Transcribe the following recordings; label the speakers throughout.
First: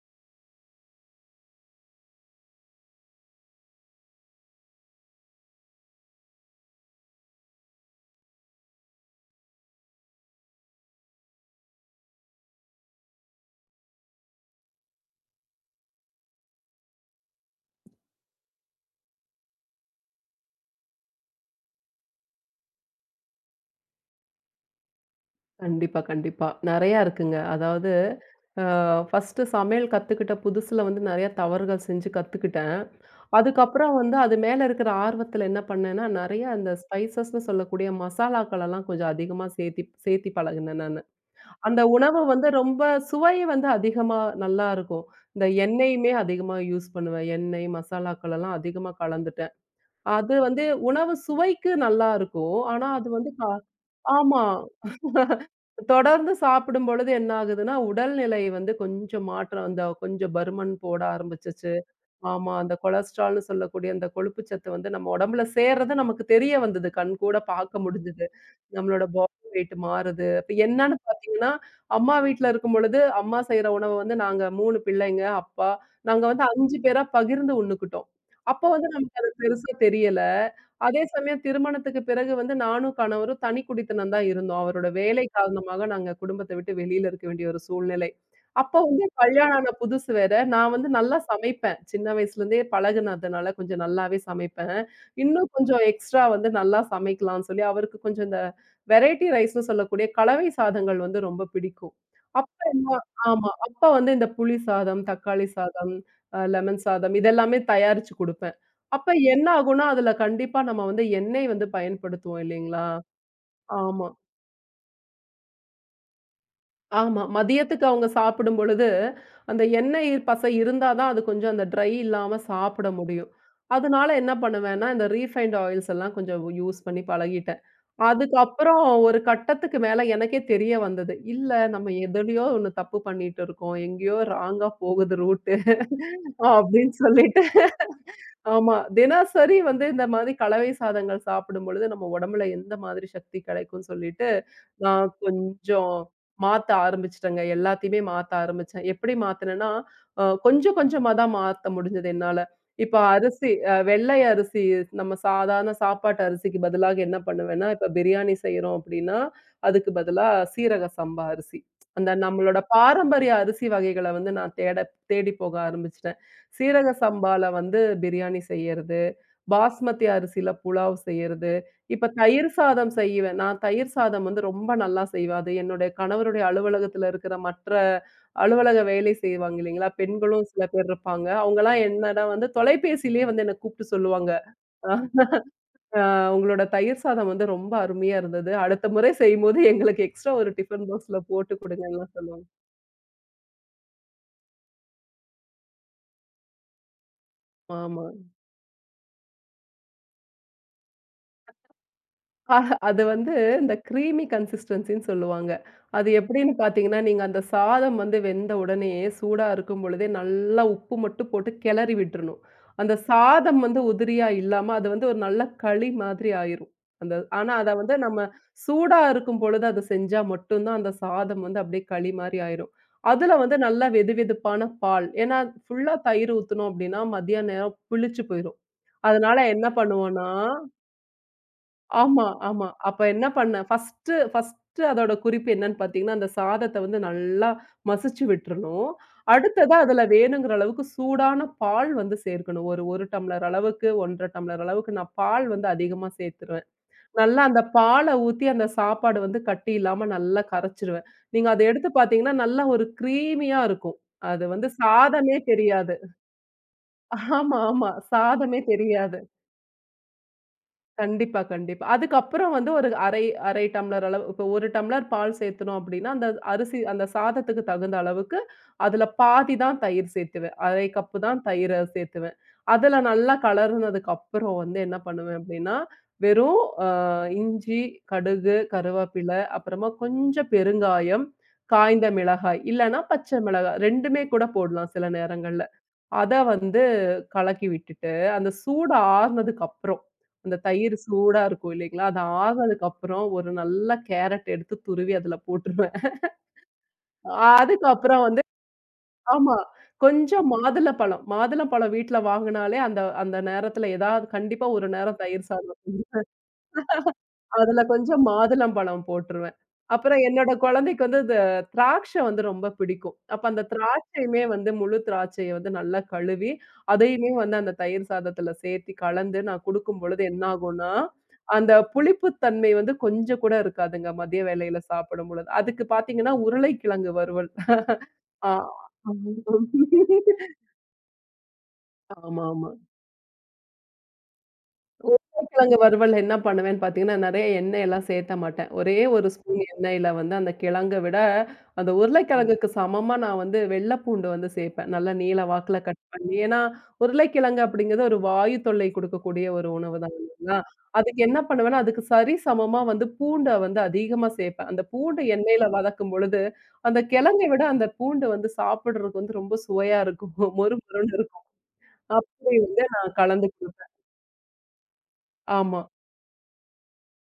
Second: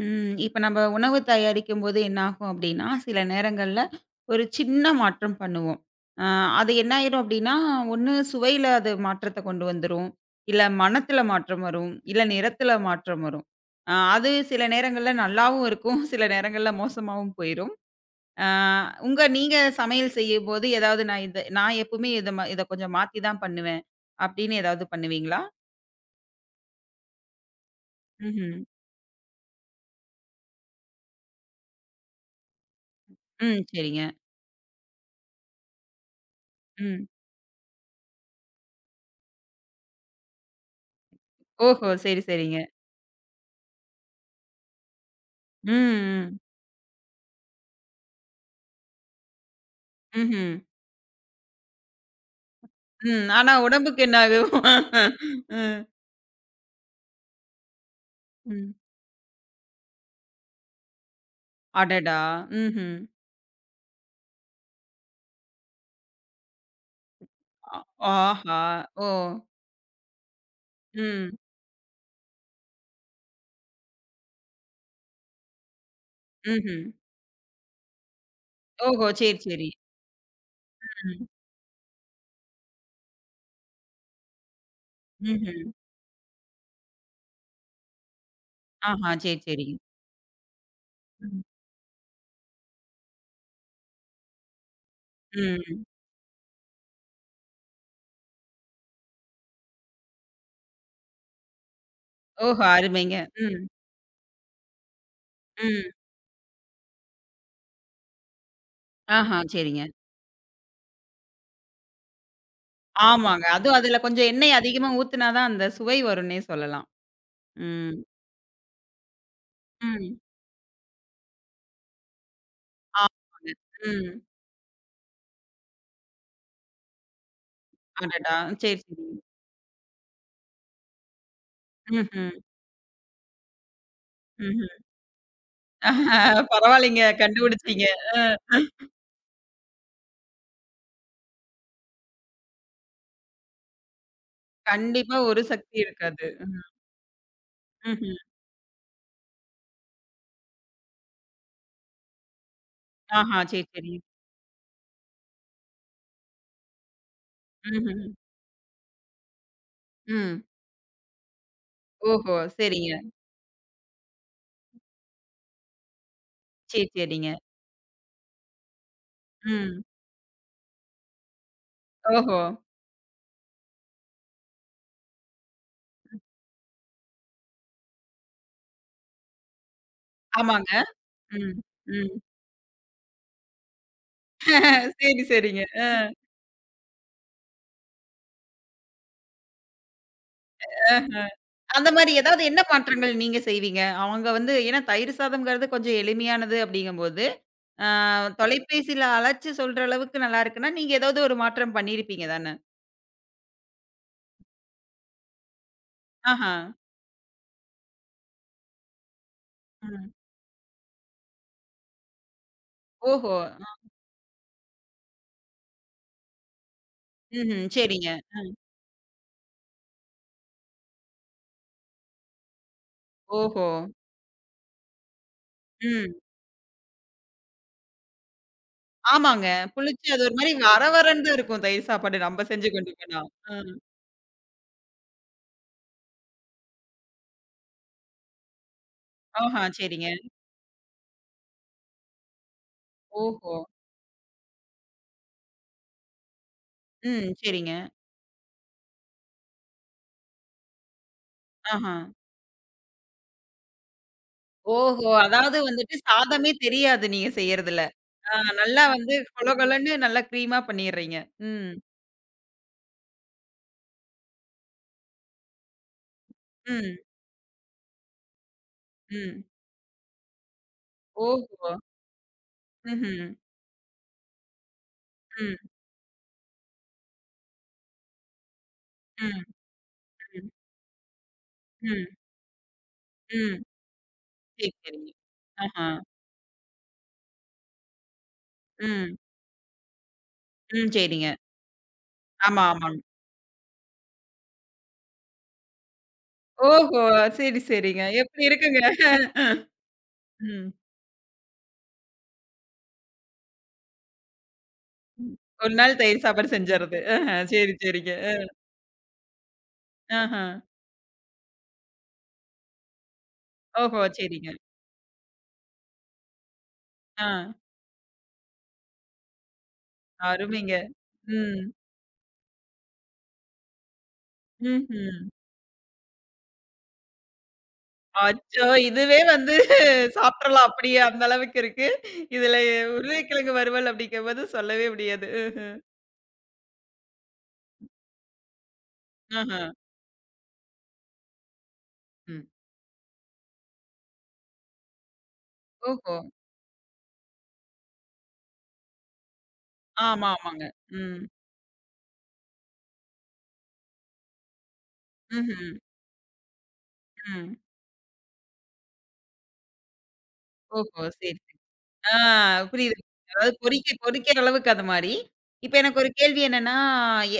Speaker 1: ம். இப்ப நம்ம உணவு தயாரிக்கும்போது என்னாகும் அப்டின்னா, சில நேரங்கள்ல ஒரு சின்ன மாற்றம் பண்ணுவோம். அ அது என்ன ஆயிரும் அப்டின்னா, ஒண்ணு சுவையில அது மாற்றத்த கொண்டு வந்துரும். இல்ல மணத்துல மாற்றம் வரும். இல்ல நிறத்துல மாற்றம் வரும். அது சில நேரங்கள்ல நல்லாவும் இருக்கும். சில நேரங்கள்ல மோசமாவும் போயிரும். அ உங்க நீங்க சமையல் செய்யும்போது ஏதாவது நான் எப்பவுமே இத கொஞ்சம் மாத்தி தான் பண்ணுவேன். அப்டின்னு ஏதாவது பண்ணுவீங்களா?
Speaker 2: கண்டிப்பா, கண்டிப்பா. நெறையா இருக்குங்க. அதாவது
Speaker 1: ம்ஹ்ம்.
Speaker 2: அ ஃபர்ஸ்ட்டு சமையல் கத்துக்கிட்ட புதுசுல வந்து நெறைய தவறுகள் செஞ்சு கத்துக்கிட்டேன்.
Speaker 1: ம்.
Speaker 2: அதுக்கப்புறம்
Speaker 1: சரிங்க.
Speaker 2: வந்து அது மேல இருக்கிற ஆர்வத்துல என்ன பண்ணேன்னா, நெறையா அந்த
Speaker 1: ம்.
Speaker 2: ஸ்பைசஸ்ன்னு சொல்லக்கூடிய மசாலாக்களெல்லாம் கொஞ்சம் அதிகமா சேர்த்தி சேர்த்தி பழகுனேன் நானு. அந்த
Speaker 1: ஓஹோ!
Speaker 2: உணவு
Speaker 1: சரி,
Speaker 2: வந்து
Speaker 1: சரிங்க.
Speaker 2: ரொம்ப சுவை வந்து அதிகமா நல்லா இருக்கும். இந்த
Speaker 1: ம்.
Speaker 2: எண்ணெயுமே
Speaker 1: ம்.
Speaker 2: அதிகமா யூஸ் பண்ணுவேன். எண்ணெய், மசாலாக்கள் எல்லாம் அதிகமா கலந்துட்டேன். அது
Speaker 1: ம்ஹ்ம்.
Speaker 2: வந்து உணவு சுவைக்கு நல்லா இருக்கும். ஆனா அது
Speaker 1: ம்.
Speaker 2: வந்து
Speaker 1: ஆனா உடம்புக்கு என்ன
Speaker 2: ஆமா.
Speaker 1: ஆகும்? ம்.
Speaker 2: தொடர்ந்து சாப்பிடும் பொழுது என்ன ஆகுதுன்னா, உடல்நிலை வந்து
Speaker 1: ம்.
Speaker 2: கொஞ்சம் மாற்றம் அந்த கொஞ்சம் பருமன் போட ஆரம்பிச்சுச்சு.
Speaker 1: அடடா!
Speaker 2: ஆமா. அந்த
Speaker 1: ம்ஹ்ம்.
Speaker 2: கொலஸ்ட்ரால்ன்னு சொல்லக்கூடிய அந்த கொழுப்பு சத்து வந்து நம்ம உடம்புல சேர்றது நமக்கு தெரிய வந்தது. கண் கூட
Speaker 1: அ
Speaker 2: பார்க்க முடிஞ்சது.
Speaker 1: ஆஹா!
Speaker 2: நம்மளோட
Speaker 1: ஓ!
Speaker 2: பாடி வெயிட் மாறுது. அப்ப என்னன்னு
Speaker 1: ம்.
Speaker 2: பார்த்தீங்கன்னா, அம்மா வீட்ல இருக்கும்பொழுது, அம்மா செய்ற உணவ வந்து நாங்க 3 பிள்ளைங்க, அப்பா, நாங்க வந்து 5
Speaker 1: ம்ஹ்ம்.
Speaker 2: பேரா பகிர்ந்து உண்ணுக்கிட்டோம். அப்ப வந்து
Speaker 1: ஓஹோ!
Speaker 2: நமக்கு அது
Speaker 1: சரி, சரி.
Speaker 2: பெருசா தெரியல. அதே
Speaker 1: ம்.
Speaker 2: சமயம் திருமணத்துக்கு பிறகு வந்து நானும், கணவரும் தனி குடித்தனம் தான் இருந்தோம். அவரோட வேலை
Speaker 1: ம்ஹ்ம்.
Speaker 2: காரணமாக நாங்க குடும்பத்த விட்டு வெளியில இருக்க வேண்டிய ஒரு சூழ்நிலை. அப்போ
Speaker 1: ஆஹா! சரி,
Speaker 2: கல்யாணம்
Speaker 1: சரி.
Speaker 2: ஆன புதுசு வேற. நான் வந்து நல்லா
Speaker 1: ம்.
Speaker 2: சமைப்பேன். சின்ன வயசுலேருந்தே பழகுனதுனால கொஞ்சம் நல்லாவே சமைப்பேன். இன்னும் கொஞ்சம்
Speaker 1: ம்.
Speaker 2: எக்ஸ்ட்ரா வந்து நல்லா சமைக்கலாம்னு சொல்லி, அவருக்கு கொஞ்சம் இந்த வெரைட்டி ரைஸ்ன்னு சொல்லக்கூடிய கலவை சாதங்கள் வந்து ரொம்ப பிடிக்கும். அப்ப
Speaker 1: ஓஹோ!
Speaker 2: என்ன
Speaker 1: அருமைங்க.
Speaker 2: ஆமா.
Speaker 1: ம்.
Speaker 2: அப்ப வந்து இந்த புளி சாதம், தக்காளி
Speaker 1: ம்.
Speaker 2: சாதம், லெமன் சாதம் இதெல்லாமே தயாரிச்சு குடுப்பேன். அப்ப
Speaker 1: ஆஹா!
Speaker 2: என்ன ஆகும்னா,
Speaker 1: சரிங்க.
Speaker 2: அதுல கண்டிப்பா நம்ம வந்து எண்ணெய் வந்து பயன்படுத்துவோம் இல்லைங்களா?
Speaker 1: ஆமாங்க. அதுவும் அதுல
Speaker 2: ஆமா.
Speaker 1: கொஞ்சம் எண்ணெய் அதிகமா ஊத்துனா தான் அந்த சுவை வரும்னே சொல்லலாம்.
Speaker 2: ஆமா. மதியத்துக்கு
Speaker 1: ம்.
Speaker 2: அவங்க சாப்பிடும் பொழுது, அந்த எண்ணெய்
Speaker 1: ம்.
Speaker 2: பசை இருந்தா தான் அது கொஞ்சம் அந்த ட்ரை இல்லாம சாப்பிட முடியும்.
Speaker 1: ஆமாங்க.
Speaker 2: அதனால
Speaker 1: ம்.
Speaker 2: என்ன பண்ணுவேன்னா, இந்த ரீஃபைண்ட் ஆயில்ஸ் எல்லாம் கொஞ்சம் யூஸ் பண்ணி பழகிட்டேன்.
Speaker 1: அடடா!
Speaker 2: அதுக்கப்புறம்
Speaker 1: சரி,
Speaker 2: ஒரு
Speaker 1: சரிங்க.
Speaker 2: கட்டத்துக்கு மேல எனக்கே தெரிய வந்தது. இல்ல நம்ம
Speaker 1: ம்ஹ்ம்.
Speaker 2: எதுலயோ ஒண்ணு தப்பு பண்ணிட்டு இருக்கோம். எங்கேயோ ராங்கா
Speaker 1: ம்ஹ்ம்.
Speaker 2: போகுது ரூட்டு அப்படின்னு
Speaker 1: பரவாயில்லைங்க.
Speaker 2: சொல்லிட்டு
Speaker 1: கண்டுபிடிச்சீங்க. அ.
Speaker 2: ஆமா. தினசரி வந்து இந்த மாதிரி கலவை சாதங்கள் சாப்பிடும் பொழுது நம்ம உடம்புல எந்த மாதிரி சக்தி கிடைக்கும்னு சொல்லிட்டு, நான்
Speaker 1: கண்டிப்பா ஒரு சக்தி
Speaker 2: கொஞ்சம்
Speaker 1: இருக்காது. ம்.
Speaker 2: மாத்த ஆரம்பிச்சுட்டேங்க. எல்லாத்தையுமே
Speaker 1: ம்ஹ்ம்.
Speaker 2: மாத்த ஆரம்பிச்சேன். எப்படி மாத்துனேன்னா, கொஞ்சம் கொஞ்சமா தான் மாத்த முடிஞ்சது என்னால. இப்ப
Speaker 1: ஆஹா!
Speaker 2: அரிசி
Speaker 1: சரி, சரி.
Speaker 2: வெள்ளை அரிசி நம்ம சாதாரண சாப்பாட்டு அரிசிக்கு பதிலாக என்ன பண்ணுவேன்னா, இப்ப
Speaker 1: ம்ஹ்ம்.
Speaker 2: பிரியாணி செய்றோம் அப்படின்னா, அதுக்கு பதிலா
Speaker 1: ம்.
Speaker 2: சீரக சம்பா அரிசி. அந்த
Speaker 1: ஓஹோ!
Speaker 2: நம்மளோட
Speaker 1: சரிங்க.
Speaker 2: பாரம்பரிய அரிசி வகைகள வந்து நான் தேட தேடி போக ஆரம்பிச்சுட்டேன்.
Speaker 1: சரி,
Speaker 2: சீரக
Speaker 1: சரிங்க.
Speaker 2: சம்பால வந்து பிரியாணி செய்யறது,
Speaker 1: ம்.
Speaker 2: பாஸ்மதி அரிசியில புலாவ் செய்யறது, இப்ப
Speaker 1: ஓஹோ!
Speaker 2: தயிர் சாதம் செய்வேன். நான் தயிர் சாதம் வந்து ரொம்ப நல்லா செய்வேன். அது என்னுடைய கணவருடைய அலுவலகத்துல இருக்கிற மற்ற அலுவலக வேலை செய்வாங்க இல்லைங்களா? பெண்களும் சில
Speaker 1: ஆமாங்க.
Speaker 2: பேர் இருப்பாங்க.
Speaker 1: ம்.
Speaker 2: அவங்கலாம்
Speaker 1: ம்.
Speaker 2: என்னன்னா வந்து தொலைபேசியிலேயே வந்து என்ன கூப்பிட்டு சொல்லுவாங்க. அ
Speaker 1: சரி, சரிங்க.
Speaker 2: "உங்களோட தயிர் சாதம் வந்து ரொம்ப அருமையா இருந்தது. அடுத்த முறை செய்யும்போது எங்களுக்கு எக்ஸ்ட்ரா ஒரு டிஃபன் பாக்ஸ்ல போட்டு
Speaker 1: அந்த மாரி
Speaker 2: குடுங்கன்லாம்"
Speaker 1: ஏதாவது
Speaker 2: சொல்லுவாங்க.
Speaker 1: என்ன மாற்றங்கள் நீங்க செய்வீங்க? அவங்க வந்து ஏன்னா தயிர் சாதம்ங்கிறது கொஞ்சம் எளிமையானது அப்படிங்கும்போது, ஆ
Speaker 2: ஆமா.
Speaker 1: தொலைபேசியில அழைச்சு சொல்ற அளவுக்கு நல்லா இருக்குன்னா, நீங்க ஏதாவது ஒரு மாற்றம் பண்ணியிருப்பீங்க தானே?
Speaker 2: அது வந்து இந்த கிரீமி கன்சிஸ்டன்சின்னு சொல்லுவாங்க. அது எப்படின்னு
Speaker 1: ஆஹா.
Speaker 2: பார்த்தீங்கன்னா, நீங்க அந்த சாதம் வந்து வெந்த உடனேயே சூடா இருக்கும் பொழுதே
Speaker 1: ம்.
Speaker 2: நல்லா உப்பு மட்டும் போட்டு கிளறி விட்டுறணும். அந்த
Speaker 1: ஓஹோ!
Speaker 2: சாதம் வந்து உதிரியா இல்லாம, அது வந்து ஒரு நல்ல களி மாதிரி ஆயிரும். அந்த ஆனா
Speaker 1: ம்ஹ்ம்.
Speaker 2: அத வந்து
Speaker 1: சரிங்க.
Speaker 2: நம்ம சூடா இருக்கும் பொழுது அத செஞ்சா மட்டும் தான் அந்த சாதம் வந்து அப்படியே களி மாரி ஆயிரும். அதுல வந்து
Speaker 1: ஓஹோ!
Speaker 2: நல்லா வெதுவெதுப்பான பால். ஏன்னா ஃபுல்லா
Speaker 1: ம்.
Speaker 2: தயிர் ஊத்துனோம் அப்படின்னா, மதிய நேரம் புளிச்சு போயிரும். அதனால
Speaker 1: ஆமாங்க.
Speaker 2: என்ன
Speaker 1: புளிச்சு அது
Speaker 2: பண்ணுவோம்னா
Speaker 1: ஒரு மாரி வர வரன்னு தான் இருக்கும் தயிர் சாப்பாடு
Speaker 2: ஆமா,
Speaker 1: நம்ம
Speaker 2: ஆமா.
Speaker 1: செஞ்சு கொண்டு
Speaker 2: அப்ப
Speaker 1: போனா.
Speaker 2: என்ன
Speaker 1: அ.
Speaker 2: பண்ணேன், ஃபர்ஸ்ட்டு ஃபர்ஸ்ட்டு அதோட குறிப்பு என்னன்னு பார்த்தீங்கன்னா, அந்த சாதத்த வந்து நல்லா மசிச்சு விட்டுறணும்.
Speaker 1: ஆஹா
Speaker 2: அடுத்ததா அதுல
Speaker 1: சரிங்க.
Speaker 2: வேணுங்கிற அளவுக்கு சூடான பால் வந்து சேர்க்கணும். ஒரு 1 டம்ளர்
Speaker 1: ஓஹோ!
Speaker 2: அளவுக்கு, 1 1/2 டம்ளர் அளவுக்கு நான் பால் வந்து அதிகமா சேர்த்துருவேன்.
Speaker 1: ம்.
Speaker 2: நல்லா அந்த
Speaker 1: சரிங்க.
Speaker 2: பால ஊத்தி அந்த சாப்பாடு வந்து கட்டி இல்லாம நல்லா கரைச்சுருவேன். நீங்க அத எடுத்து
Speaker 1: ஆஹா.
Speaker 2: பார்த்தீங்கன்னா, நல்லா ஒரு கிரீமியா இருக்கும். அது வந்து
Speaker 1: ஓஹோ!
Speaker 2: சாதமே
Speaker 1: அதாவது
Speaker 2: தெரியாது.
Speaker 1: வந்துட்டு சாதமே தெரியாது நீங்க
Speaker 2: ஆமா,
Speaker 1: செய்யறதுல.
Speaker 2: ஆமா.
Speaker 1: ஆ
Speaker 2: சாதமே
Speaker 1: நல்லா வந்து
Speaker 2: தெரியாது.
Speaker 1: கொல கொலன்னு நல்லா க்ரீமா பண்ணிர்றீங்க.
Speaker 2: கண்டிப்பா,
Speaker 1: ம்.
Speaker 2: கண்டிப்பா. அதுக்கப்புறம் வந்து ஒரு 1/2 1/2 டம்ளர் அளவு இப்ப 1 டம்ளர் பால் சேர்த்தணும் அப்படின்னா, அந்த அரிசி
Speaker 1: ம்.
Speaker 2: அந்த சாதத்துக்கு தகுந்த அளவுக்கு அதுல
Speaker 1: ம்.
Speaker 2: பாதி தான் தயிர் சேர்த்துவேன். 1/2 கப்பு தான் தயிர
Speaker 1: ஓஹோ!
Speaker 2: சேர்த்துவேன். அதுல
Speaker 1: ம்ஹ்ம்.
Speaker 2: நல்லா கலர்னதுக்கு அப்புறம் வந்து என்ன பண்ணுவேன்
Speaker 1: ம்.
Speaker 2: அப்படின்னா, வெறும் இஞ்சி, கடுகு, கருவேப்பில,
Speaker 1: ம்.
Speaker 2: அப்புறமா கொஞ்சம்
Speaker 1: ம்.
Speaker 2: பெருங்காயம், காய்ந்த
Speaker 1: ம்.
Speaker 2: மிளகாய், இல்லன்னா பச்சை
Speaker 1: ம்.
Speaker 2: மிளகாய் 2மே கூட
Speaker 1: சரி,
Speaker 2: போடலாம் சில
Speaker 1: சரிங்க.
Speaker 2: நேரங்கள்ல.
Speaker 1: ஆஹா.
Speaker 2: அத வந்து கலக்கி விட்டுட்டு, அந்த சூடு
Speaker 1: ம்.
Speaker 2: ஆறுனதுக்கு அப்புறம், அந்த
Speaker 1: ம்.
Speaker 2: தயிர்
Speaker 1: சரிங்க.
Speaker 2: சூடா இருக்கும் இல்லைங்களா? அது
Speaker 1: ஆமா,
Speaker 2: ஆறுனதுக்கு
Speaker 1: ஆமாங்க.
Speaker 2: அப்புறம் ஒரு நல்ல கேரட் எடுத்து துருவி அதுல போட்டுருவேன்.
Speaker 1: ஓஹோ! சரி, சரிங்க.
Speaker 2: அதுக்கப்புறம் வந்து
Speaker 1: எப்படி இருக்குங்க?
Speaker 2: ஆமா. கொஞ்சம்
Speaker 1: ம்.
Speaker 2: மாதுளப்பழம். மாதுளப்பழம் வீட்ல வாங்குனாலே அந்த அந்த நேரத்துல ஏதாவது கண்டிப்பா ஒரு நேரம் தயிர்
Speaker 1: ஒரு
Speaker 2: சாதம்
Speaker 1: நாள் தயிர் சாப்பாடு செஞ்சறது. ஆஹ, சரி,
Speaker 2: அதுல
Speaker 1: சரிங்க.
Speaker 2: கொஞ்சம் மாதுளம்பழம் போட்டுருவேன். அப்புறம்
Speaker 1: ஆஹ.
Speaker 2: என்னோட குழந்தைக்கு வந்து இந்த திராட்சை வந்து ரொம்ப பிடிக்கும். அப்ப அந்த
Speaker 1: ஓஹோ!
Speaker 2: திராட்சையுமே
Speaker 1: சரிங்க.
Speaker 2: வந்து முழு திராட்சைய வந்து நல்லா கழுவி,
Speaker 1: ஆ,
Speaker 2: அதையுமே வந்து அந்த தயிர் சாதத்துல சேர்த்து கலந்து நான் குடுக்கும் பொழுது என்ன
Speaker 1: அருமைங்க.
Speaker 2: ஆகும்னா,
Speaker 1: ம்.
Speaker 2: அந்த புளிப்புத்தன்மை வந்து கொஞ்சம் கூட இருக்காதுங்க. மதிய வேளையில
Speaker 1: ம்ஹ்ம்.
Speaker 2: சாப்பிடும் பொழுது. அதுக்கு பார்த்தீங்கன்னா, உருளைக்கிழங்கு வறுவல். ஆ.
Speaker 1: அச்சோ! இதுவே வந்து சாப்ட்றலாம் அப்படியே அந்த அளவுக்கு இருக்கு. இதுல
Speaker 2: ஆமாமா.
Speaker 1: உருளைக்கிழங்கு வறுவல் அப்படிங்கும்போது சொல்லவே முடியாது.
Speaker 2: உருளைக்கிழங்கு வறுவல் என்ன பண்ணுவேன்னு பார்த்தீங்கன்னா, நெறைய எண்ணெய் எல்லாம் சேர்த்த மாட்டேன். ஒரே 1 ஸ்பூன்
Speaker 1: ஆஹ.
Speaker 2: எண்ணெயில வந்து அந்த கிழங்க விட, அந்த
Speaker 1: ம்.
Speaker 2: உருளைக்கிழங்குக்கு சமமா நான் வந்து வெள்ள பூண்டு வந்து சேர்ப்பேன். நல்லா நீள வாக்குல கட்
Speaker 1: ஓஹோ!
Speaker 2: பண்ணி. ஏன்னா, உருளைக்கிழங்கு அப்படிங்கிறது ஒரு வாயு தொல்லை குடுக்கக்கூடிய ஒரு உணவு தான்
Speaker 1: ஆமா,
Speaker 2: இல்லைங்களா?
Speaker 1: ஆமாங்க.
Speaker 2: அதுக்கு
Speaker 1: ம்.
Speaker 2: என்ன பண்ணுவேன்னா, அதுக்கு சரி சமமா வந்து பூண்ட வந்து அதிகமா சேர்ப்பேன். அந்த பூண்டு
Speaker 1: ம்ஹ்ம்.
Speaker 2: எண்ணெயில வதக்கும் பொழுது, அந்த கிழங்க
Speaker 1: ம்.
Speaker 2: விட அந்த பூண்டு வந்து சாப்பிடுறதுக்கு வந்து ரொம்ப சுவையா இருக்கும். மொறு
Speaker 1: ஓஹோ!
Speaker 2: மொறுன்னு
Speaker 1: சரி,
Speaker 2: இருக்கும்.
Speaker 1: சரி. ஆ
Speaker 2: அப்படி வந்து
Speaker 1: புரியுது.
Speaker 2: நான் கலந்து
Speaker 1: அதாவது
Speaker 2: குடுப்பேன்.
Speaker 1: பொறிக்க பொறிக்கிற அளவுக்கு அது மாரி. இப்ப
Speaker 2: ஆமா.
Speaker 1: எனக்கு ஒரு கேள்வி என்னன்னா,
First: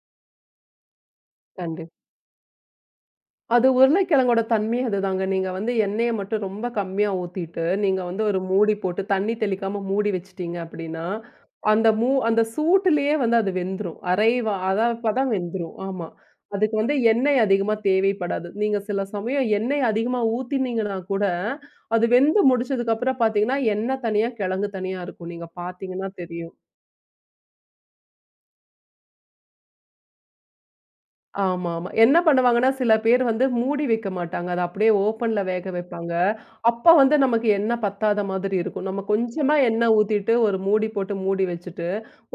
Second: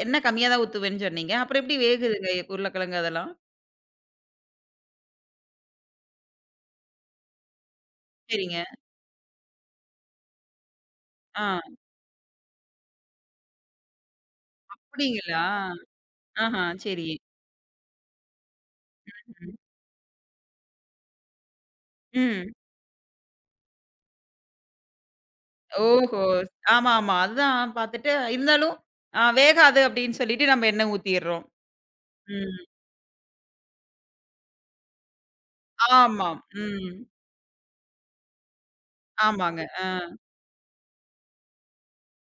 Speaker 1: எண்ணெய் கம்மியா தான் ஊத்துவேன்னு சொன்னீங்க. அப்புறம் எப்படி
Speaker 2: கண்டிப்பா.
Speaker 1: வேகுதுங்க உருளைக்கிழங்கு அதெல்லாம்?
Speaker 2: அது உருளைக்கிழங்கோட தன்மையே அதுதாங்க. நீங்க வந்து எண்ணெய மட்டும் ரொம்ப கம்மியா ஊத்திட்டு, நீங்க வந்து ஒரு
Speaker 1: சரிங்க.
Speaker 2: மூடி போட்டு தண்ணி தெளிக்காம மூடி வச்சுட்டீங்க அப்படின்னா,
Speaker 1: ஆ.
Speaker 2: அந்த அந்த சூட்டுலயே வந்து அது வெந்துரும். அரைவா அதான் அப்பதான்
Speaker 1: அப்படிங்களா?
Speaker 2: வெந்துரும். ஆமா.
Speaker 1: ஆஹா,
Speaker 2: அதுக்கு வந்து
Speaker 1: சரி.
Speaker 2: எண்ணெய் அதிகமா தேவைப்படாது. நீங்க சில சமயம்
Speaker 1: ம்.
Speaker 2: எண்ணெய் அதிகமா ஊத்தினீங்கன்னா கூட, அது வெந்து
Speaker 1: ம்.
Speaker 2: முடிச்சதுக்கப்புறம் பார்த்தீங்கன்னா, எண்ணெய் தனியா, கிழங்கு தனியா இருக்கும். நீங்க பார்த்தீங்கன்னா
Speaker 1: ஓஹோ!
Speaker 2: தெரியும்.
Speaker 1: ஆமாமா. அதுதான் பாத்துட்டு, இருந்தாலும் வேகாது அப்படின்னு சொல்லிட்டு நம்ம எண்ணெய் ஊத்திர்றோம்.
Speaker 2: ஆமாமா. என்ன
Speaker 1: ம்.
Speaker 2: பண்ணுவாங்கன்னா, சில பேர் வந்து மூடி வைக்க மாட்டாங்க. அத அப்படியே ஓப்பன்ல வேக வைப்பாங்க.
Speaker 1: ஆமாம்.
Speaker 2: அப்ப
Speaker 1: ம்.
Speaker 2: வந்து நமக்கு எண்ணெய் பத்தாத மாதிரி இருக்கும். நம்ம கொஞ்சமா
Speaker 1: ஆமாங்க. ஆ.
Speaker 2: எண்ணெய் ஊத்திட்டு, ஒரு மூடி போட்டு மூடி வச்சுட்டு,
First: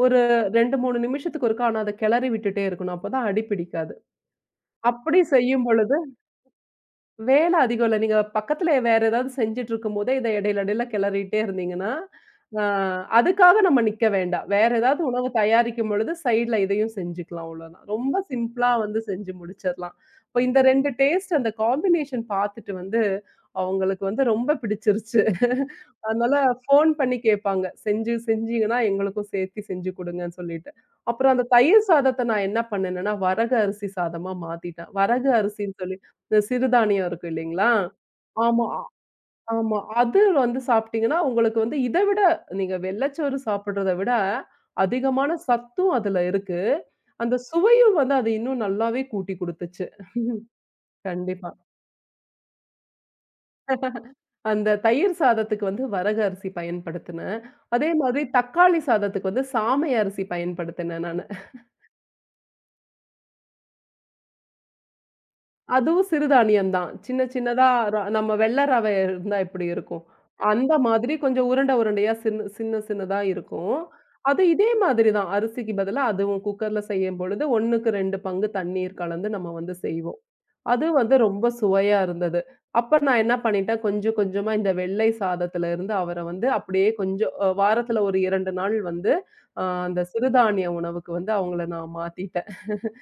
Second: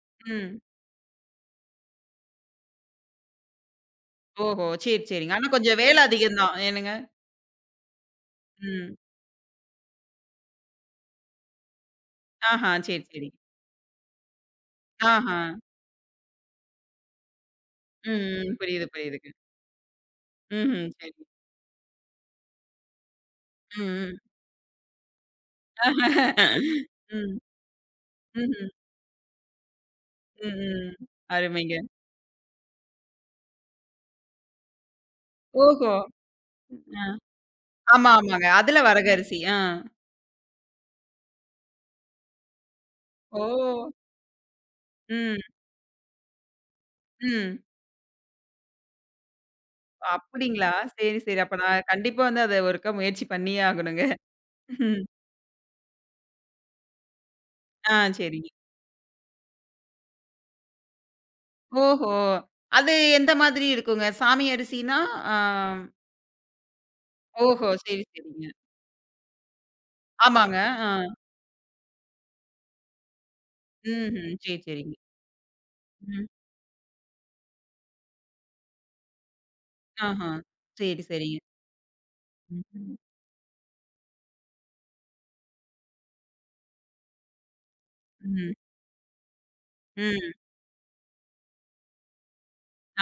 Speaker 2: ஒரு
Speaker 1: ம்.
Speaker 2: 2, 3 நிமிஷத்துக்கு ஒருக்கா ஆனா அத கிளறி விட்டுட்டே இருக்கணும். அப்பதான் அடி பிடிக்காது.
Speaker 1: ஓஹோ! சரி,
Speaker 2: அப்படி
Speaker 1: சரிங்க. ஆனா
Speaker 2: செய்யும்
Speaker 1: கொஞ்சம்
Speaker 2: பொழுது
Speaker 1: வேலை அதிகம் தான். என்னங்க?
Speaker 2: வேலை அதிகம் இல்ல. நீங்க பக்கத்துல
Speaker 1: ம்.
Speaker 2: வேற ஏதாவது செஞ்சுட்டு இருக்கும்போதே, இத இடையில இடையில கிளறிட்டே இருந்தீங்கன்னா, அ
Speaker 1: ஆஹா, சரி, சரி.
Speaker 2: அதுக்காக நம்ம நிக்க வேண்டாம். வேற ஏதாவது உணவு
Speaker 1: ஆஹா.
Speaker 2: தயாரிக்கும் பொழுது சைடுல இதையும் செஞ்சுக்கலாம் அவ்வளோதான். ரொம்ப
Speaker 1: ம், ம்.
Speaker 2: சிம்பிளா
Speaker 1: புரியுது,
Speaker 2: வந்து
Speaker 1: புரியுதுங்க.
Speaker 2: செஞ்சு முடிச்சிரலாம். இப்ப இந்த
Speaker 1: ம்ஹ்ம்.
Speaker 2: 2
Speaker 1: சரி.
Speaker 2: டேஸ்ட் அந்த காம்பினேஷன் பார்த்துட்டு வந்து,
Speaker 1: ம்,
Speaker 2: அவங்களுக்கு
Speaker 1: ம்.
Speaker 2: வந்து ரொம்ப பிடிச்சிருச்சு. அதனால ஃபோன் பண்ணி
Speaker 1: ம்.
Speaker 2: கேட்பாங்க. "செஞ்சு
Speaker 1: ம்ஹ்ம்.
Speaker 2: செஞ்சீங்கன்னா எங்களுக்கும் சேர்த்து செஞ்சு குடுங்கன்னு"
Speaker 1: ம்,
Speaker 2: சொல்லிட்டு.
Speaker 1: ம்.
Speaker 2: அப்புறம் அந்த
Speaker 1: அருமைங்க.
Speaker 2: தயிர் சாதத்த நான் என்ன பண்ணேன்னா, வரகு அரிசி சாதமா மாத்திட்டேன். வரகு அரிசின்னு
Speaker 1: ஓஹோ!
Speaker 2: சொல்லி இந்த
Speaker 1: அ.
Speaker 2: சிறுதானியம் இருக்கு இல்லைங்களா?
Speaker 1: ஆமா, ஆமாங்க.
Speaker 2: ஆமா,
Speaker 1: அதுல வரகரிசி. ஆ.
Speaker 2: ஆமா. அது வந்து சாப்பிட்டீங்கன்னா, உங்களுக்கு வந்து இத விட நீங்க வெள்ளச்சோறு
Speaker 1: ஓ!
Speaker 2: சாப்பிடுறத விட, அதிகமான
Speaker 1: ம்,
Speaker 2: சத்தும் அதுல இருக்கு. அந்த
Speaker 1: ம்.
Speaker 2: சுவையும் வந்து அது இன்னும் நல்லாவே கூட்டி குடுத்துச்சு.
Speaker 1: அப்படிங்களா? சரி, சரி.
Speaker 2: கண்டிப்பா.
Speaker 1: அப்ப நான் கண்டிப்பா வந்து அத ஒருக்கா முயற்சி பண்ணியே ஆகணுங்க.
Speaker 2: அந்த
Speaker 1: ம்.
Speaker 2: தயிர் சாதத்துக்கு வந்து வரகு அரிசி பயன்படுத்தினேன். அதே
Speaker 1: ஆ
Speaker 2: மாதிரி
Speaker 1: சரிங்க.
Speaker 2: தக்காளி சாதத்துக்கு வந்து சாமை அரிசி பயன்படுத்தினேன் நானு.
Speaker 1: ஓஹோ! அது எந்த மாதிரி இருக்குங்க? சாமி அரிசினா, ஆ
Speaker 2: அதுவும் சிறுதானியம் தான். சின்ன சின்னதா
Speaker 1: ஓஹோ! சரி,
Speaker 2: நம்ம
Speaker 1: சரிங்க.
Speaker 2: வெள்ள ரவை இருந்தா எப்படி இருக்கும்?
Speaker 1: ஆமாங்க.
Speaker 2: அந்த
Speaker 1: ஆ.
Speaker 2: மாதிரி கொஞ்சம் உருண்ட உருண்டையா சின்ன சின்ன சின்னதா இருக்கும்.
Speaker 1: ம்ஹ்ம்.
Speaker 2: அது
Speaker 1: சரி,
Speaker 2: இதே
Speaker 1: சரிங்க.
Speaker 2: மாதிரி தான். அரிசிக்கு பதிலா
Speaker 1: ம்.
Speaker 2: அதுவும் குக்கர்ல செய்யும்பொழுது 1க்கு 2 பங்கு தண்ணீர் கலந்து நம்ம வந்து செய்வோம்.
Speaker 1: ஆஹா.
Speaker 2: அது
Speaker 1: சரி,
Speaker 2: வந்து
Speaker 1: சரிங்க.
Speaker 2: ரொம்ப சுவையா இருந்தது.
Speaker 1: ம்,
Speaker 2: அப்ப நான் என்ன பண்ணிட்டேன், கொஞ்சம் கொஞ்சமா இந்த வெள்ளை சாதத்துல இருந்து அவர வந்து அப்படியே கொஞ்சம் வாரத்துல ஒரு 2
Speaker 1: ம்,
Speaker 2: நாள் வந்து அந்த
Speaker 1: ம்.
Speaker 2: சிறுதானிய உணவுக்கு வந்து அவங்கள நான் மாத்திட்டேன்.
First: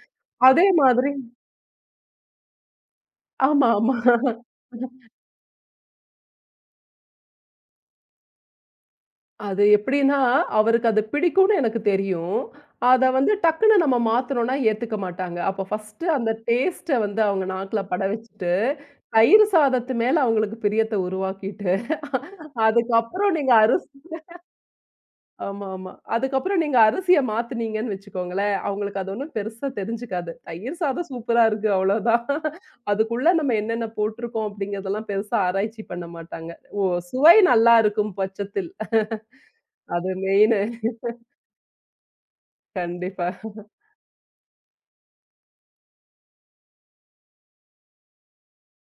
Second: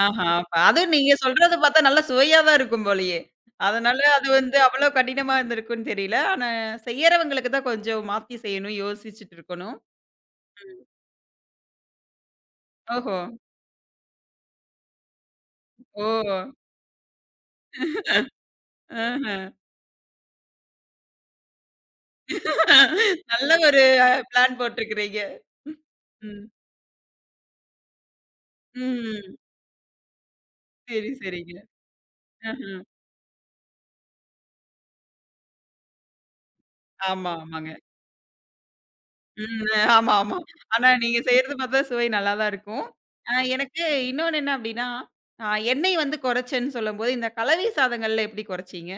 Speaker 1: ஆஹா. அப்ப
Speaker 2: அதே
Speaker 1: அதுவும்
Speaker 2: மாதிரி
Speaker 1: நீங்க சொல்றத பார்த்தா நல்லா சுவையா தான் இருக்கும் போலயே!
Speaker 2: ஆமாமா.
Speaker 1: அதனால அது வந்து அவ்வளோ கடினமா இருந்திருக்கும்னு தெரியல. ஆனா செய்யறவங்களுக்கு தான் கொஞ்சம் மாத்தி செய்யணும், யோசிச்சுட்டு
Speaker 2: அது
Speaker 1: இருக்கணும்.
Speaker 2: எப்படின்னா, அவருக்கு அது பிடிக்கும்னு எனக்கு தெரியும். அத
Speaker 1: ஓஹோ!
Speaker 2: வந்து டக்குனு நம்ம மாத்துனோம்னா ஏத்துக்க மாட்டாங்க. அப்ப
Speaker 1: ஓ!
Speaker 2: ஃபர்ஸ்ட்டு அந்த டேஸ்ட்ட வந்து அவங்க நாக்குல பட வச்சுட்டு,
Speaker 1: ஆஹ.
Speaker 2: தயிர் சாதத்து மேல அவங்களுக்கு பிரியத்த உருவாக்கிட்டு, அதுக்கப்புறம்
Speaker 1: நல்ல
Speaker 2: நீங்க
Speaker 1: ஒரு
Speaker 2: அரிசி
Speaker 1: பிளான் போட்டிருக்கிறீங்க.
Speaker 2: ஆமா, ஆமா.
Speaker 1: ம்.
Speaker 2: அதுக்கப்புறம் நீங்க அரிசிய மாத்துனீங்கன்னு வச்சுக்கோங்களேன், அவங்களுக்கு அது ஒண்ணும்
Speaker 1: ம்.
Speaker 2: பெருசா தெரிஞ்சுக்காது. தயிர் சாதம்
Speaker 1: சரி,
Speaker 2: சூப்பரா
Speaker 1: சரிங்க.
Speaker 2: இருக்கு அவ்வளோதான்.
Speaker 1: ஆஹ.
Speaker 2: அதுக்குள்ள நம்ம என்னென்ன போட்டிருக்கோம் அப்படிங்கிறதெல்லாம் பெருசா ஆராய்ச்சி பண்ண மாட்டாங்க. ஓ!
Speaker 1: ஆமா,
Speaker 2: சுவை
Speaker 1: ஆமாங்க.
Speaker 2: நல்லா இருக்கும் பட்சத்தில்
Speaker 1: ம்.
Speaker 2: அது
Speaker 1: ஆமா, ஆமா.
Speaker 2: மெயினு.
Speaker 1: ஆனா நீங்க செய்றது பார்த்தா சுவை நல்லா தான் இருக்கும்.
Speaker 2: கண்டிப்பா.
Speaker 1: எனக்கு இன்னொன்னு என்ன அப்டின்னா, அ எண்ணெய் வந்து குறைச்சேன்னு சொல்லும்போது, இந்த கலவை சாதங்கள்ல எப்படி குறைச்சீங்க?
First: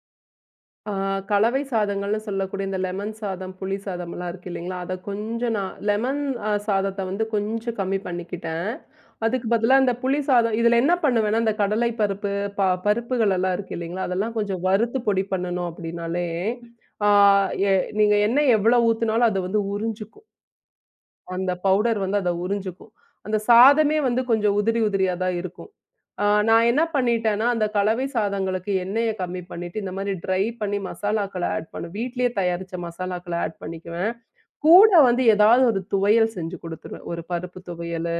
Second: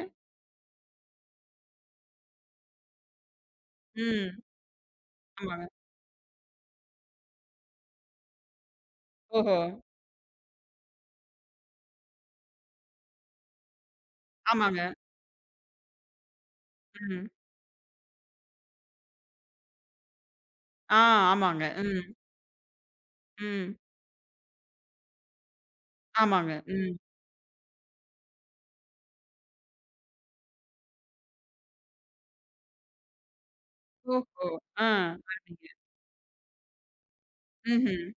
Speaker 2: ஆ கலவை சாதங்கள்னு சொல்லக்கூடிய இந்த லெமன் சாதம், புளி சாதம்லாம்
Speaker 1: ம்.
Speaker 2: இருக்கு இல்லைங்களா? அத கொஞ்சம்
Speaker 1: ஆமாங்க.
Speaker 2: நான் லெமன் சாதத்த வந்து கொஞ்சம் கம்மி பண்ணிக்கிட்டேன். அதுக்கு
Speaker 1: ஓஹோ!
Speaker 2: பதிலா இந்த புளி சாதம் இதுல என்ன பண்ணுவேன்னா, இந்த கடலை பருப்பு, பருப்புகள் எல்லாம் இருக்கு இல்லைங்களா? அதெல்லாம் கொஞ்சம்
Speaker 1: ஆமாங்க.
Speaker 2: வறுத்து பொடி பண்ணணும் அப்படின்னாலே, ஆ
Speaker 1: ம்.
Speaker 2: எ நீங்க எண்ணெய் எவ்வளோ ஊத்துனாலும் அது வந்து உறிஞ்சுக்கும்.
Speaker 1: ஆ
Speaker 2: அந்த
Speaker 1: ஆமாங்க.
Speaker 2: பவுடர்
Speaker 1: ம்.
Speaker 2: வந்து அத உறிஞ்சுக்கும். அந்த
Speaker 1: ம்.
Speaker 2: சாதமே வந்து கொஞ்சம் உதிரி உதிரியா தான் இருக்கும்.
Speaker 1: ஆமாங்க.
Speaker 2: நான் என்ன
Speaker 1: ம்.
Speaker 2: பண்ணிட்டேன்னா, அந்த கலவை சாதங்களுக்கு எண்ணெய கம்மி பண்ணிட்டு, இந்த மாரி ட்ரை பண்ணி மசாலாக்கள ஆட் பண்ணுவேன். வீட்லயே தயாரிச்ச மசாலாக்கள ஆட் பண்ணிக்குவேன்.
Speaker 1: ஓஹோ! ஆ.
Speaker 2: கூட வந்து ஏதாவது
Speaker 1: அருமைங்க.
Speaker 2: ஒரு துவையல் செஞ்சு குடுத்துருவேன். ஒரு பருப்பு
Speaker 1: ம்ஹ்ம்.
Speaker 2: துவையலு,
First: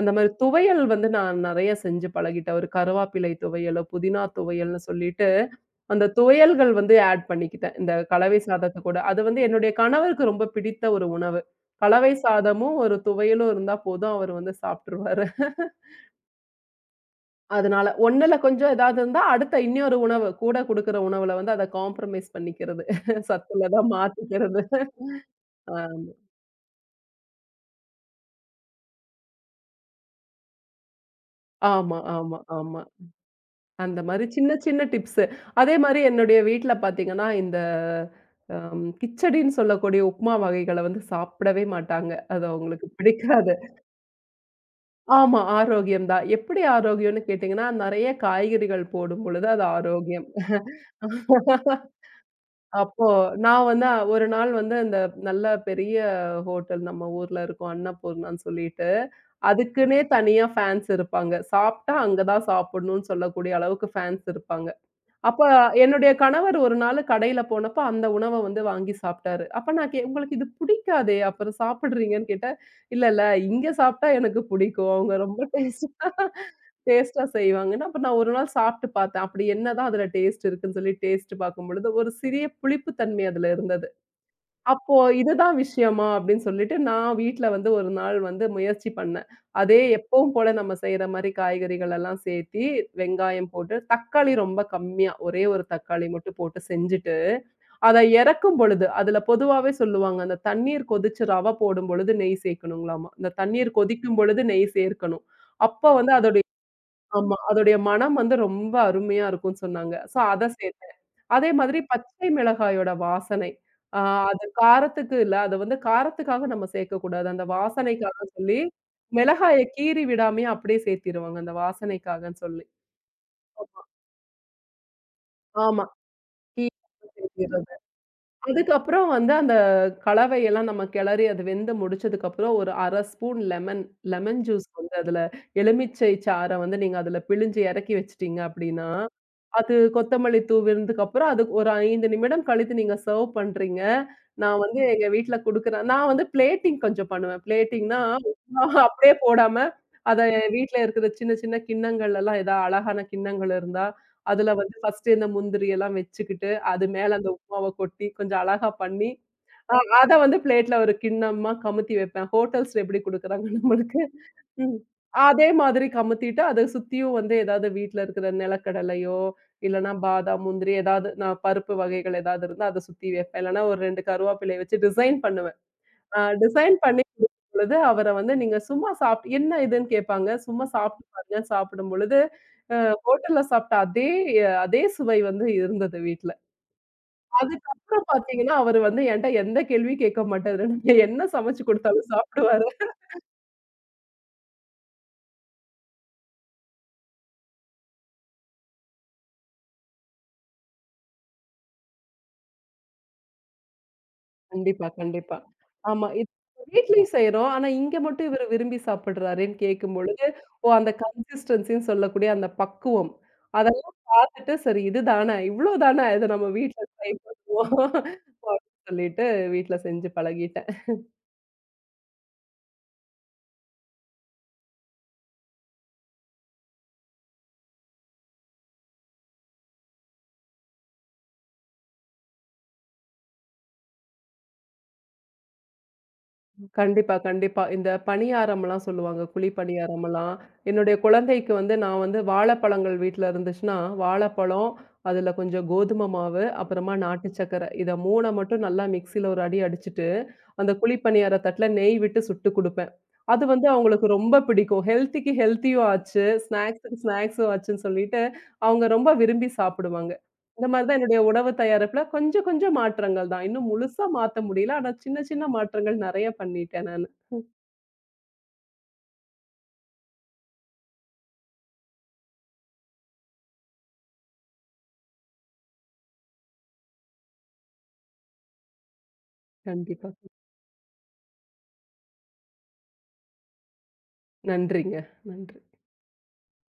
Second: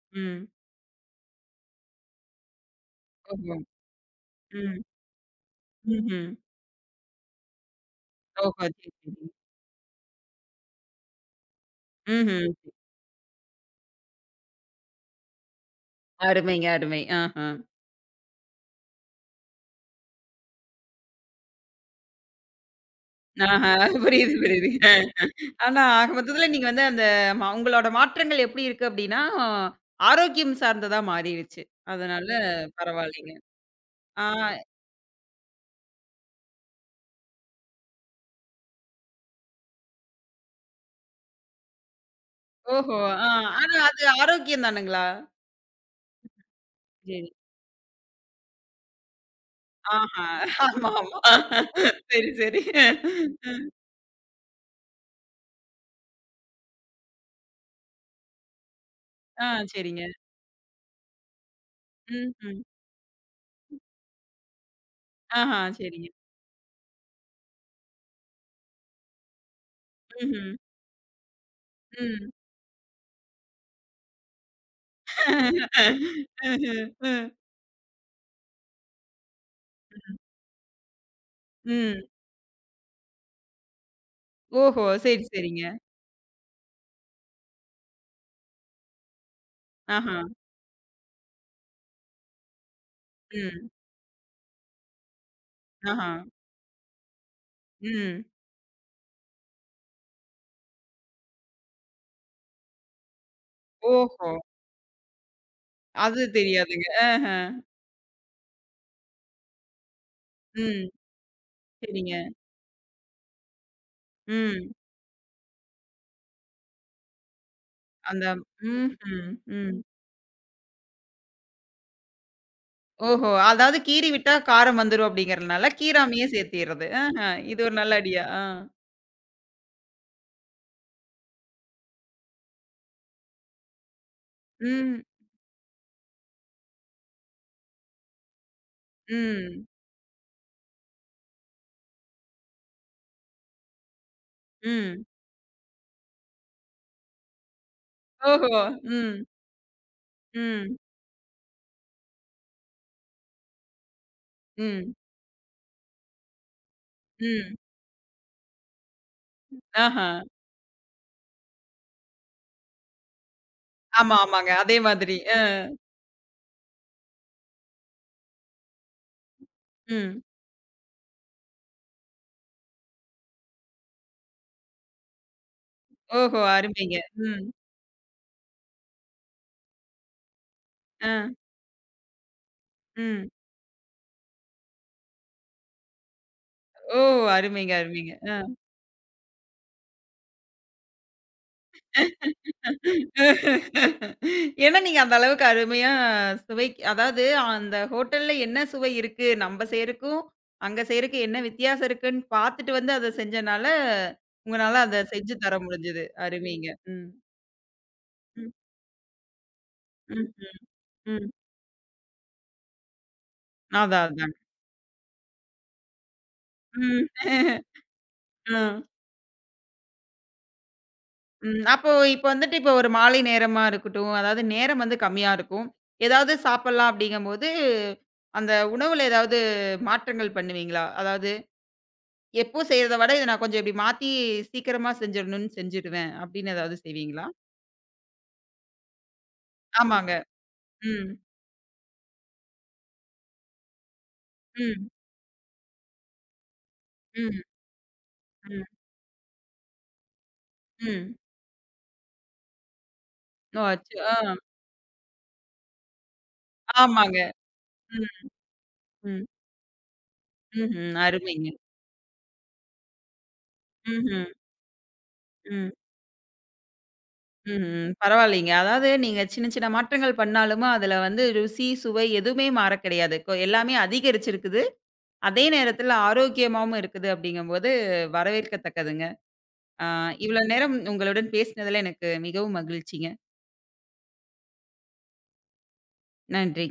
Speaker 2: அந்த மாரி
Speaker 1: ம்.
Speaker 2: துவையல் வந்து நான் நெறைய செஞ்சு பழகிட்டேன். ஒரு கருவாப்பிலை
Speaker 1: ஓஹோ!
Speaker 2: துவையலோ, புதினா துவையல்னு
Speaker 1: ம்.
Speaker 2: சொல்லிட்டு, அந்த
Speaker 1: ம்ஹ்ம்.
Speaker 2: துவையல்கள் வந்து ஆட் பண்ணிக்கிட்டேன். இந்த கலவை
Speaker 1: ஓஹோ!
Speaker 2: சாதத்து
Speaker 1: சரி,
Speaker 2: கூட. அது
Speaker 1: சரி.
Speaker 2: வந்து என்னுடைய கணவருக்கு ரொம்ப பிடித்த ஒரு உணவு. கலவை
Speaker 1: ம்ஹ்ம்.
Speaker 2: சாதமும், ஒரு துவையலும் இருந்தா போதும் அவரு வந்து சாப்ட்டுருவாரு.
Speaker 1: அருமைங்க, அருமை. ஆஹா.
Speaker 2: அதனால 1ல கொஞ்சம் ஏதாவது இருந்தா, அடுத்த இன்னொரு உணவு கூட குடுக்குற உணவுல வந்து அத காம்ப்ரமைஸ் பண்ணிக்கிறது.
Speaker 1: ஆஹா.
Speaker 2: சத்துள்ளதா
Speaker 1: புரியுது,
Speaker 2: மாத்திக்கிறது.
Speaker 1: புரியுது.
Speaker 2: ஆ.
Speaker 1: ஆனா ஆக மொத்தத்துல நீங்க வந்து அந்த உங்களோட மாற்றங்கள் எப்படி இருக்கு அப்படின்னா, ஆரோக்கியம் சார்ந்ததா மாறிருச்சு.
Speaker 2: ஆமா,
Speaker 1: அதனால
Speaker 2: ஆமா, ஆமா.
Speaker 1: பரவாயில்லைங்க.
Speaker 2: அந்த
Speaker 1: ஆ
Speaker 2: மாரி சின்ன சின்ன டிப்ஸு. அதே மாரி என்னுடைய வீட்ல பார்த்தீங்கன்னா, இந்த கிச்சடின்னு சொல்லக்கூடிய உப்மா வகைகள வந்து சாப்பிடவே மாட்டாங்க. அது அவங்களுக்கு
Speaker 1: ஓஹோ! ஆ
Speaker 2: பிடிக்காது.
Speaker 1: ஆனா அது ஆரோக்கியம் தானுங்களா?
Speaker 2: ஆமா ஆரோக்கியம் தான். எப்படி ஆரோக்கியம்னு
Speaker 1: சரி.
Speaker 2: கேட்டீங்கன்னா, நெறைய காய்கறிகள் போடும் பொழுது அது ஆரோக்கியம்.
Speaker 1: ஆஹா. ஆமா, ஆமா. சரி, சரி.
Speaker 2: அப்போ நான் வந்து ஒரு நாள் வந்து இந்த நல்ல பெரிய ஹோட்டல் நம்ம ஊர்ல இருக்கும் அன்னபூர்ணான்னு சொல்லிட்டு,
Speaker 1: ஆ
Speaker 2: அதுக்குன்னே
Speaker 1: சரிங்க.
Speaker 2: தனியா ஃபேன்ஸ் இருப்பாங்க. சாப்ட்டா அங்க தான்
Speaker 1: ம்ஹ்ம்.
Speaker 2: சாப்பிடணும்னு சொல்லக்கூடிய அளவுக்கு ஃபேன்ஸ் இருப்பாங்க. அப்ப
Speaker 1: ஆஹா. சரிங்க.
Speaker 2: என்னுடைய கணவர் ஒரு நாளு கடையில போனப்ப அந்த உணவ வந்து வாங்கி சாப்ட்டாரு. அப்ப நான் உங்களுக்கு இது
Speaker 1: ம்ஹ்ம்.
Speaker 2: பிடிக்காதே! அப்புறம் சாப்பிடுறீங்கன்னு
Speaker 1: ம்.
Speaker 2: கேட்டேன். இல்ல, இல்ல இங்க சாப்ட்டா எனக்கு பிடிக்கும். அவங்க ரொம்ப டேஸ்ட்டா
Speaker 1: ம்ஹ்ம்.
Speaker 2: டேஸ்ட்டா
Speaker 1: ம்.
Speaker 2: செய்வாங்கன்னு. அப்ப நான் ஒரு நாள் சாப்ட்டு பார்த்தேன். அப்படி என்னதான் அதுல டேஸ்ட் இருக்குன்னு சொல்லி டேஸ்ட் பார்க்கும்பொழுது,
Speaker 1: ம்.
Speaker 2: ஒரு சிறிய புளிப்பு தன்மை அதுல இருந்தது.
Speaker 1: ஓஹோ!
Speaker 2: அப்போ
Speaker 1: சரி,
Speaker 2: இதுதான்
Speaker 1: சரிங்க.
Speaker 2: விஷயமா? அப்படின்னு சொல்லிட்டு நான் வீட்ல வந்து ஒரு நாள் வந்து முயற்சி பண்ணேன். அதே
Speaker 1: ஆஹா.
Speaker 2: எப்பவும் போல நம்ம செய்ற மாரி காய்கறிகள் எல்லாம் சேர்த்தி, வெங்காயம்
Speaker 1: ம்.
Speaker 2: போட்டு, தக்காளி ரொம்ப கம்மியா, ஒரே ஒரு தக்காளி
Speaker 1: ஆஹா.
Speaker 2: மட்டும் போட்டு செஞ்சுட்டு, அத
Speaker 1: ம்.
Speaker 2: இறக்கும் பொழுது, அதுல பொதுவாவே சொல்லுவாங்க, அந்த தண்ணீர் கொதிச்சு ரவ போடும் பொழுது நெய் சேர்க்கணுங்களாமா. இந்த தண்ணீர் கொதிக்கும்
Speaker 1: ஓஹோ!
Speaker 2: பொழுது நெய் சேர்க்கணும். அப்ப வந்து
Speaker 1: அது
Speaker 2: அதோட
Speaker 1: தெரியாதுங்க. ஆஹ.
Speaker 2: ஆமா. அதோடைய மனம் வந்து ரொம்ப அருமையா இருக்கும்ன்னு சொன்னாங்க. சோ அத
Speaker 1: ம்.
Speaker 2: சேர்த்தேன். அதே மாதிரி
Speaker 1: சரிங்க.
Speaker 2: பச்சை மிளகாயோட வாசனை. ஆ அது
Speaker 1: ம்.
Speaker 2: காரத்துக்கு இல்ல. அது வந்து காரத்துக்காக நம்ம சேர்க்கக்கூடாது. அந்த வாசனைக்காக
Speaker 1: அந்த
Speaker 2: சொல்லி,
Speaker 1: ம்ஹ்ம்.
Speaker 2: மிளகாய
Speaker 1: ம்.
Speaker 2: கீறி விடாமயே அப்படியே சேர்த்திருவாங்க. அந்த வாசனைக்காகன்னு சொல்லி.
Speaker 1: ஓஹோ! அதாவது கீறி விட்டா காரம் வந்துரும் அப்படிங்கிறனால
Speaker 2: ஆமா.
Speaker 1: கீராமயே
Speaker 2: கீ
Speaker 1: சேர்த்திர்றது. ஆஹ. இது
Speaker 2: சேர்த்திர்றது.
Speaker 1: ஒரு நல்ல ஐடியா. ஆ.
Speaker 2: அதுக்கப்புறம் வந்து அந்த கலவையெல்லாம் நம்ம கிளறி அது வெந்து முடிச்சதுக்கப்புறம் ஒரு 1/2 ஸ்பூன் லெமன் லெமன் ஜூஸ் வந்து
Speaker 1: ம்.
Speaker 2: அதுல எலுமிச்சை சார வந்து நீங்க அதுல பிழிஞ்சு இறக்கி வச்சுட்டீங்க அப்படின்னா
Speaker 1: ம்.
Speaker 2: அது கொத்தமல்லி தூவினதுக்கு அப்புறம், அது ஒரு 5 நிமிடம் கழித்து நீங்க சர்வ் பண்றீங்க. நான் வந்து
Speaker 1: ம்.
Speaker 2: எங்க வீட்ல குடுக்குறேன். நான் வந்து பிளேட்டிங் கொஞ்சம் பண்ணுவேன். பிளேட்டிங்னா
Speaker 1: ஓஹோ!
Speaker 2: அப்படியே
Speaker 1: ம்.
Speaker 2: போடாம, அத வீட்ல
Speaker 1: ம்.
Speaker 2: இருக்கிற சின்ன சின்ன கிண்ணங்கள் எல்லாம் ஏதா அழகான கிண்ணங்கள் இருந்தா, அதுல வந்து
Speaker 1: ம்.
Speaker 2: ஃபர்ஸ்ட்டு இந்த முந்திரி எல்லாம் வச்சுக்கிட்டு, அது மேல அந்த
Speaker 1: ம்.
Speaker 2: உப்புமாவ கொட்டி கொஞ்சம் அழகா பண்ணி
Speaker 1: ஆஹா.
Speaker 2: அத வந்து பிளேட்ல ஒரு கிண்ணமா கமுத்தி வைப்பேன். ஹோட்டல்ஸ்ல எப்படி குடுக்குறாங்க நம்மளுக்கு.
Speaker 1: ஆமா, ஆமாங்க. அதே
Speaker 2: ம்.
Speaker 1: மாதிரி. அ.
Speaker 2: அதே மாதிரி கமுத்திட்டு அத சுத்தியும் வந்து ஏதாவது வீட்ல இருக்கிற நிலக்கடலையோ, இல்லன்னா
Speaker 1: ம்.
Speaker 2: பாதாம், முந்திரி ஏதாவது நான் பருப்பு வகைகள் ஏதாவது இருந்தா அத சுத்தி வைப்பேன். இல்லன்னா ஒரு 2 கருவாப்பிலைய வச்சு டிசைன் பண்ணுவேன்.
Speaker 1: ஓஹோ!
Speaker 2: டிசைன்
Speaker 1: அருமைங்க.
Speaker 2: பண்ணி
Speaker 1: ம்.
Speaker 2: குடுக்கும் பொழுது அவர வந்து நீங்க சும்மா சாப்ட்டு என்ன இதுன்னு கேட்பாங்க. சும்மா சாப்ட்டு
Speaker 1: அ.
Speaker 2: பாருங்க சாப்பிடும் பொழுது, அ
Speaker 1: ம்.
Speaker 2: ஹோட்டல்ல சாப்பிட்ட அதே அதே சுவை வந்து இருந்தது வீட்ல.
Speaker 1: ஓ! அருமைங்க,
Speaker 2: அதுக்கப்புறம்
Speaker 1: அருமைங்க.
Speaker 2: பாத்தீங்கன்னா, அவரு வந்து என்ட்ட எந்த கேள்வியும் கேட்க மாட்டாரு. நீங்க என்ன சமைச்சு குடுத்தாலும் சாப்பிடுவாரு.
Speaker 1: ஏன்னா, நீங்க அந்த அளவுக்கு அருமையா அதாவது அந்த ஹோட்டல்ல என்ன சுவை இருக்கு? நம்ப செய்றக்கும், அங்க செய்றக்கும் என்ன வித்தியாசம் இருக்குன்னு பார்த்துட்டு வந்து அத செஞ்சனால, உங்கனால
Speaker 2: கண்டிப்பா,
Speaker 1: அத
Speaker 2: கண்டிப்பா.
Speaker 1: செஞ்சு தர முடிஞ்சது.
Speaker 2: ஆமா. இது
Speaker 1: அருமைங்க. ம்.
Speaker 2: வீட்லயும் செய்றோம். ஆனா, இங்க மட்டும் இவரு
Speaker 1: ம்.
Speaker 2: விரும்பி சாப்பிடுறாரேன்னு கேட்கும்பொழுது,
Speaker 1: ம்.
Speaker 2: ஓ! அந்த
Speaker 1: ம். ம்.
Speaker 2: கன்சிஸ்டன்சின்னு சொல்லக்கூடிய அந்த பக்குவம்.
Speaker 1: அதான்,
Speaker 2: அதெல்லாம்
Speaker 1: அதாங்க.
Speaker 2: பாத்துட்டு, சரி இதுதானே, இவ்ளோ தானே, இத நம்ம வீட்ல ட்ரை
Speaker 1: ம்.
Speaker 2: பண்ணுவோம்.
Speaker 1: ஆ.
Speaker 2: அப்படின்னு சொல்லிட்டு வீட்ல செஞ்சு பழகிட்டேன்.
Speaker 1: ம். அப்போ இப்ப வந்துட்டு இப்ப ஒரு மாலை நேரமா இருக்கட்டும், அதாவது நேரம் வந்து கம்மியா இருக்கும். ஏதாவது சாப்பிடலாம் அப்படிங்கும்போது, அந்த உணவுல ஏதாவது மாற்றங்கள் பண்ணுவீங்களா? அதாவது எப்போ செய்றத விட இத நான் கொஞ்சம் இப்படி மாத்தி சீக்கிரமா செஞ்சிடணும்னு செஞ்சுடுவேன் அப்படின்னு ஏதாவது
Speaker 2: கண்டிப்பா,
Speaker 1: செய்வீங்களா?
Speaker 2: கண்டிப்பா. இந்த பணியாரம்லாம் சொல்லுவாங்க. குழி
Speaker 1: ஆமாங்க.
Speaker 2: பணியாரம்லாம். என்னுடைய
Speaker 1: ம்.
Speaker 2: குழந்தைக்கு வந்து நான் வந்து வாழைப்பழங்கள் வீட்ல இருந்துச்சுன்னா, வாழைப்பழம்,
Speaker 1: ம்.
Speaker 2: அதுல கொஞ்சம் கோதுமை மாவு, அப்புறமா நாட்டு
Speaker 1: ம்.
Speaker 2: சர்க்கரை. இத 3
Speaker 1: ம்.
Speaker 2: மட்டும் நல்லா மிக்ஸில ஒரு அடி அடிச்சுட்டு, அந்த குழி
Speaker 1: ம்.
Speaker 2: பணியார தட்டுல நெய் விட்டு சுட்டு குடுப்பேன். அது
Speaker 1: ஓ!
Speaker 2: வந்து
Speaker 1: அச்சோ!
Speaker 2: அவங்களுக்கு
Speaker 1: ஆ.
Speaker 2: ரொம்ப பிடிக்கும். ஹெல்த்திக்கு ஹெல்த்தியும் ஆச்சு, ஸ்நாக்ஸுக்கு
Speaker 1: ஆமாங்க.
Speaker 2: ஸ்நாக்ஸும் ஆச்சுன்னு சொல்லிட்டு,
Speaker 1: ம்.
Speaker 2: அவங்க ரொம்ப
Speaker 1: ம்.
Speaker 2: விரும்பி சாப்பிடுவாங்க. இந்த மாதிரி தான்
Speaker 1: ம்ஹ்ம்.
Speaker 2: என்னுடைய
Speaker 1: அருமைங்க.
Speaker 2: உணவு தயாரிப்புல கொஞ்சம் கொஞ்சம் மாற்றங்கள் தான். இன்னும் முழுசா
Speaker 1: ம்ஹ்ம்.
Speaker 2: மாத்த முடியல. ஆனா சின்ன சின்ன
Speaker 1: ம்.
Speaker 2: மாற்றங்கள் நெறைய பண்ணிட்டேன் நானு.
Speaker 1: ம்ஹ்ம். பரவாயில்லைங்க. அதாவது நீங்க சின்ன சின்ன மாற்றங்கள் பண்ணாலுமே அதுல வந்து ருசி, சுவை எதுவுமே மாற கிடையாது. எல்லாமே அதிகரிச்சிருக்குது. அதே நேரத்துல ஆரோக்கியமாவும் இருக்குது அப்படிங்கும்போது வரவேற்கத்தக்கதுங்க. ஆ
Speaker 2: கண்டிப்பா.
Speaker 1: இவ்வளவு நேரம் உங்களுடன் பேசினதுல எனக்கு மிகவும் மகிழ்ச்சிங்க.
Speaker 2: நன்றிங்க. நன்றி.
Speaker 1: நன்றி.